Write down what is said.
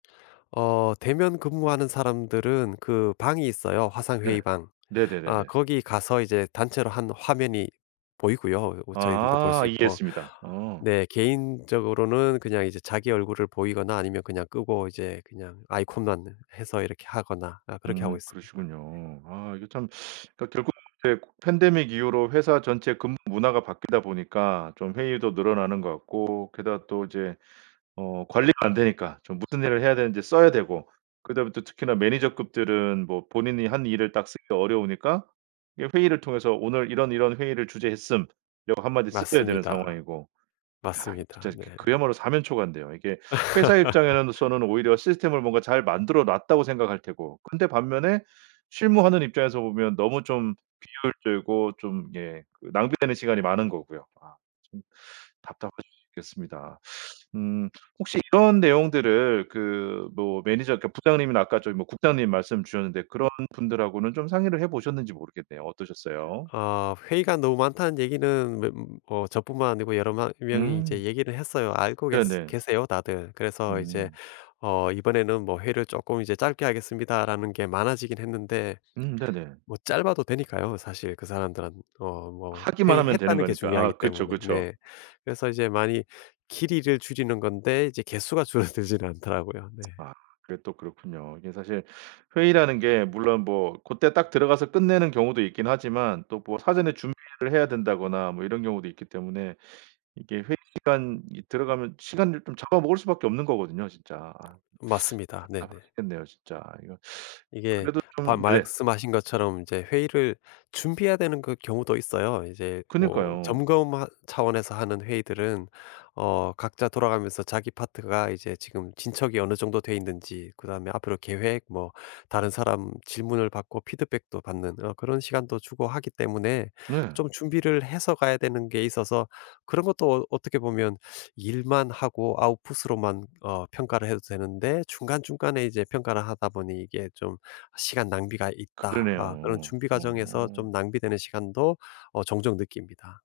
어 대면 근무하는 사람들은 그 방이 있어요, 화상 네. 회의방. 아 네네네네. 거기 가서 이제 단체로 1 화면이 보이고요, 어 저희들도 볼 아 수 있고. 이해했습니다. 어. 네 개인적으로는 그냥 이제 자기 얼굴을 보이거나 아니면 그냥 끄고 이제 그냥 아이콘만 해서 이렇게 하거나 아 그렇게 하고 음 있습니다. 네. 그러시군요. 아 이거 참 그러니까 결국 이게 팬데믹 이후로 회사 전체 근무 문화가 바뀌다 보니까 좀 회의도 늘어나는 것 같고 게다가 또 이제 어 관리가 안 되니까 좀 무슨 일을 해야 되는지 써야 되고 그다음에 또 특히나 매니저 급들은 뭐 본인이 한 일을 딱 쓰기가 어려우니까 이 회의를 통해서 "오늘 이런 이런 회의를 주재했음." 이거 한마디 쓰셔야 되는 맞습니다. 상황이고. 야 이거 진짜 맞습니다. 네. 그 그야말로 사면초가인데요. 이게 회사 입장에는 서는 오히려 '시스템을 뭔가 잘 만들어 놨다.'고 생각할 테고 근데 반면에 실무 하는 입장에서 보면 너무 좀 비효율적이고 좀 예 그 낭비되는 시간이 많은 거고요. 아 좀 답답하실 수 있겠습니다. 음 혹시 이런 내용들을 그 뭐 매니저 그러니까 부장님이나 아까 저기 뭐 국장님 말씀 주셨는데 그런 분들하고는 좀 상의를 해 보셨는지 모르겠네요. 어떠셨어요? 어 "회의가 너무 많다."는 얘기는 매 뭐 저뿐만 아니고 여러 마 명이 이제 음. 얘기를 해서요. 알고 계스 네네. 계세요, 다들. 그래서 이제 음. 어 이번에는 뭐 "회의를 쪼끔 이제 짧게 하겠습니다."라는 게 많아지긴 했는데 음 네네. 뭐 짧아도 되니까요. 사실 그 사람들은 어 뭐 하기만 하면 되는 회의했다는 게 거니까. 중요하기 아 그쵸, 때문에. 그쵸. 네. 그래서 이제 많이 길이를 줄이는 건데 이제 개수가 줄어들지는 않더라고요 네. 아 그게 또 그렇군요. 이게 사실 회의라는 게 물론 뭐 그때 딱 들어가서 끝내는 경우도 있긴 하지만 또 뭐 사전에 준비를 해야 된다거나 뭐 이런 경우도 있기 때문에 이게 회의 시간이 들어가면 시간을 좀 잡아먹을 수밖에 없는 거거든요, 진짜. 아. 맞습니다. 네네. 답답하시겠네요, 진짜. 이거 이게 그래도 바 좀 네. 말씀하신 것처럼 이제 회의를 준비해야 되는 그 경우도 있어요. 이제 뭐 그니까요. 점검 하 차원에서 하는 회의들은 어 각자 돌아가면서 자기 파트가 이제 지금 진척이 어느 정도 돼 있는지 그다음에 앞으로 계획 뭐 다른 사람 질문을 받고 피드백도 받는 어 그런 시간도 주고 하기 때문에 네. 좀 준비를 해서 가야 되는 게 있어서 그런 것도 어 어떻게 보면 일만 하고 아웃풋 으로만 어 평가를 해도 되는데 중간중간에 이제 평가를 하다 보니 '이게 좀 시간 낭비가 있다.' 아 그런 그러네요. 준비 과정에서 어. 좀 낭비되는 시간도 어 종종 느낍니다.